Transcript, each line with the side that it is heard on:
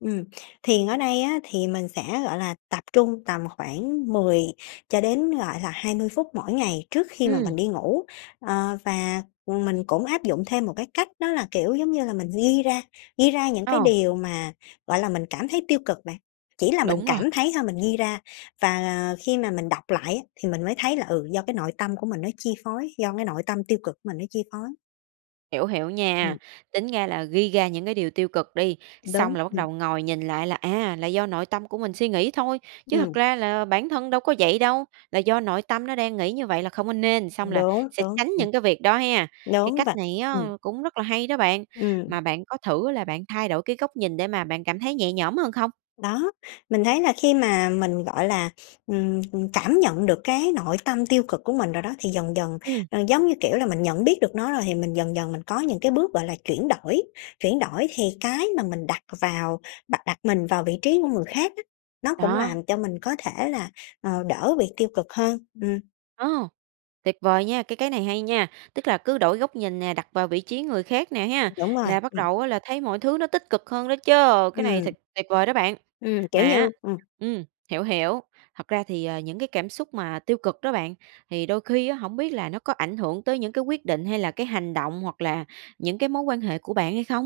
left: Ừm, thiền ở đây á thì mình sẽ, gọi là, tập trung tầm khoảng 10 cho đến, gọi là, 20 phút mỗi ngày trước khi mà mình
right: Ừm.
left: đi ngủ. Ờ, và, ừm, mình cũng áp dụng thêm một cái cách đó là, kiểu giống như là, mình ghi ra ghi ra những cái
right: Ồ.
left: điều mà, gọi là, mình cảm thấy tiêu cực bạn. Chỉ là mình
right: Đúng rồi.
left: cảm thấy thôi, mình ghi ra và khi mà mình đọc lại á thì mình mới thấy là ừ, do cái nội tâm của mình nó chi phối, do cái nội tâm tiêu cực mình nó chi phối.
right: Hiểu, hiểu nha,
left: Ừm.
right: tính ra là ghi ra những cái điều tiêu cực đi,
left: Đúng,
right: xong là bắt
left: ừm.
right: đầu ngồi nhìn lại là à, là do nội tâm của mình suy nghĩ thôi, chứ thật
left: Ừm.
right: ra là bản thân đâu có vậy đâu, là do nội tâm nó đang nghĩ như vậy là không có nên, xong là
left: Đúng,
right: sẽ
left: đúng,
right: tránh
left: ừm.
right: những cái việc đó ha cái
left: Đúng v
right: cách này á
left: ừm.
right: cũng rất là hay đó bạn.
left: Ừm.
right: Mà bạn có thử là bạn thay đổi cái góc nhìn để mà bạn cảm thấy nhẹ nhõm hơn không?
left: Đó, mình thấy là khi mà mình, gọi là, ừm, cảm nhận được cái nội tâm tiêu cực của mình rồi đó thì dần dần,
right: Ừm.
left: ờ, giống như, kiểu, là mình nhận biết được nó rồi thì mình dần dần mình có những cái bước, gọi là, chuyển đổi. Chuyển đổi thì cái mà mình đặt vào đặt đặt mình vào vị trí của người khác á, nó cũng
right: Đó.
left: làm cho mình có thể là, ờ, đỡ bị tiêu cực hơn, ừm.
right: Ô! Tuyệt vời nha, cái cái này hay nha! Tức là cứ đổi góc nhìn nè, đặt vào vị trí người khác nè ha,
left: Đúng rồi,
right: là bắt
left: ừm.
right: đầu á là thấy mọi thứ nó tích cực hơn đó chứ, cái này
left: Ừm.
right: thật tuyệt vời đó bạn!
left: Ừm, kiểu
right: Mà á
left: như ừm.
right: ừm, hiểu, hiểu, thật ra thì, ờ, những cái cảm xúc mà tiêu cực đó bạn, thì đôi khi á hổng biết là nó có ảnh hưởng tới những cái quyết định hay là cái hành động hoặc là những cái mối quan hệ của bạn hay không?